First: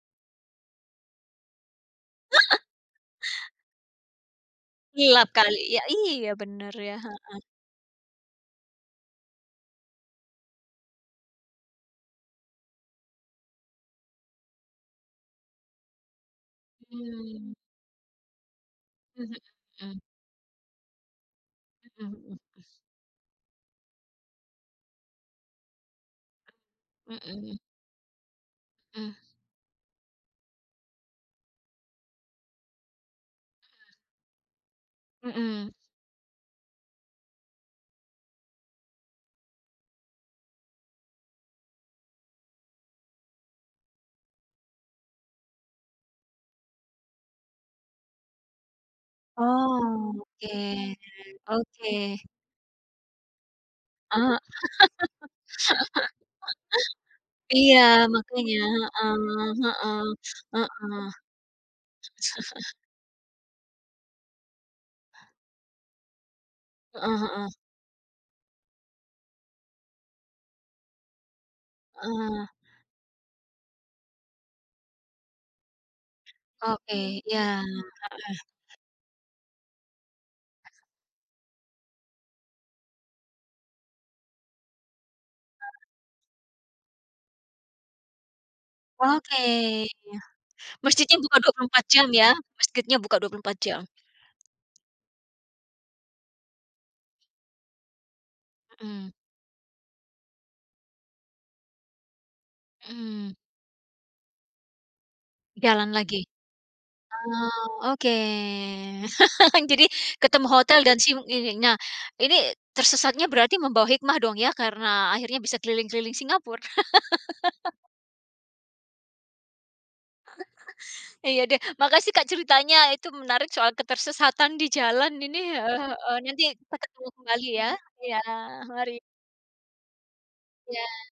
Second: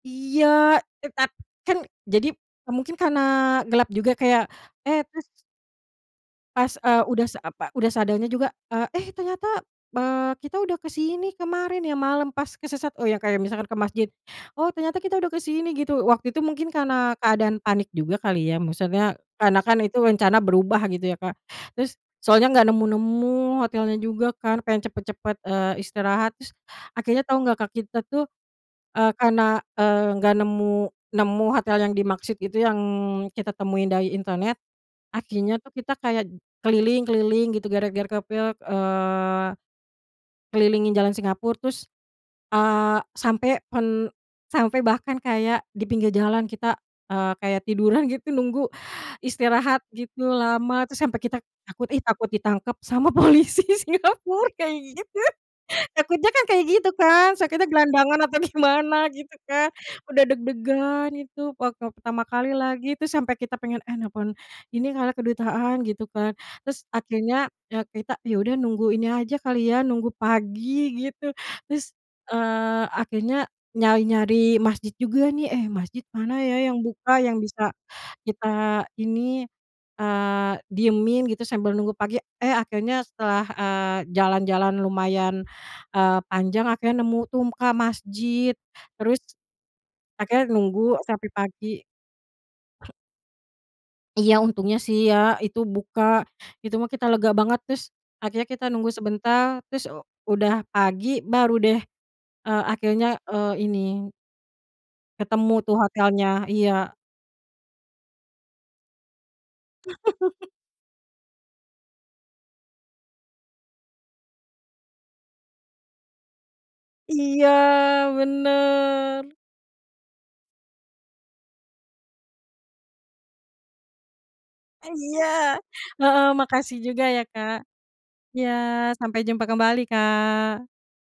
Iya, eh tapi kan, jadi eee, mungkin karena gelap juga kayak, eh pas Gelap kali, ya iya, bener pas ya, eee, udah sa heeh. apa udah sadarnya juga, eee, eh, ternyata eee, kita udah kesini kemarin ya malam pas kesesat. Oh ya kayak misalkan ke masjid, "Oh ternyata kita udah ke sini" gitu, waktu itu mungkin karena Hmm. keadaan panik juga kali ya maksudnya Mmm, karena kan itu mhm. rencana berubah gitu ya, Kak. Terus, Mhm mhm soalnya mhm. enggak nemu-nemu hotelnya juga kan, pengen cepet-cepet eee, istirahat, terus akhirnya tau enggak Mhm. Kak, kita tuh eee, Mmm. karena eee, enggak nemu nemu hotel yang dimaksud gitu yang kita temuin Mmm. dari internet, akhirnya tuh Mhm. kita kayak keliling-keliling gitu gara-gara kepil eee, kelilingin jalan Singapura terus eee, sampai pen sampai bahkan kayak di pinggir jalan kita, eee, kayak tiduran gitu nunggu istirahat Oh, gitu lama, oke, terus sampai kita takut "Ih, oke. takut ditangkap sama polisi Eee, Singapura." kayak gitu. Takutnya kan kayak gitu kan, takutnya Iya gelandangan atau makannya, gimana gitu heeh kan. heeh Udah heeh. deg-degan itu waktu pertama kali lagi, itu sampai kita pengen, "Eh nelpon ini kali, kedutaan," gitu kan. Terus Heeh akhirnya heeh. ya kita, ya udah nunggu ini aja kali ya, nunggu pagi gitu. Terus, Heeh. eee, akhirnya nyari-nyari masjid juga nih, "Eh masjid mana ya yang Oke, buka yang iya, bisa heeh. kita ini, eee, diemin gitu sambil nunggu pagi." Eh, akhirnya setelah. eee, jalan-jalan lumayan, eee, panjang akhirnya nemu tuh Kak, masjid, terus Oke, iya. akhirnya nunggu Masjidnya sampai buka dua puluh pagi. empat jam ya, masjidnya buka 24 jam. Iya, untungnya sih ya itu buka, itu mah kita lega banget terus, akhirnya kita nunggu Mhm. sebentar, terus, eee, udah pagi baru deh, eee, akhirnya, Mhm. eee, ini ketemu tuh Jalan lagi. hotelnya, iya. Eee, oke. Jadi, ketemu hotel dan si ininya. Ini, tersesatnya berarti membawa hikmah dong ya, karena akhirnya bisa keliling-keliling Singapura. Iya, bener. Iya deh. Makasih Kak, ceritanya itu menarik soal ketersesatan di jalan Iya, ini heeh heeh. heeh Nanti, makasih juga ketemu ya sekali Kak. ya. iya Iya mari. sampai jumpa kembali Kak! Iya.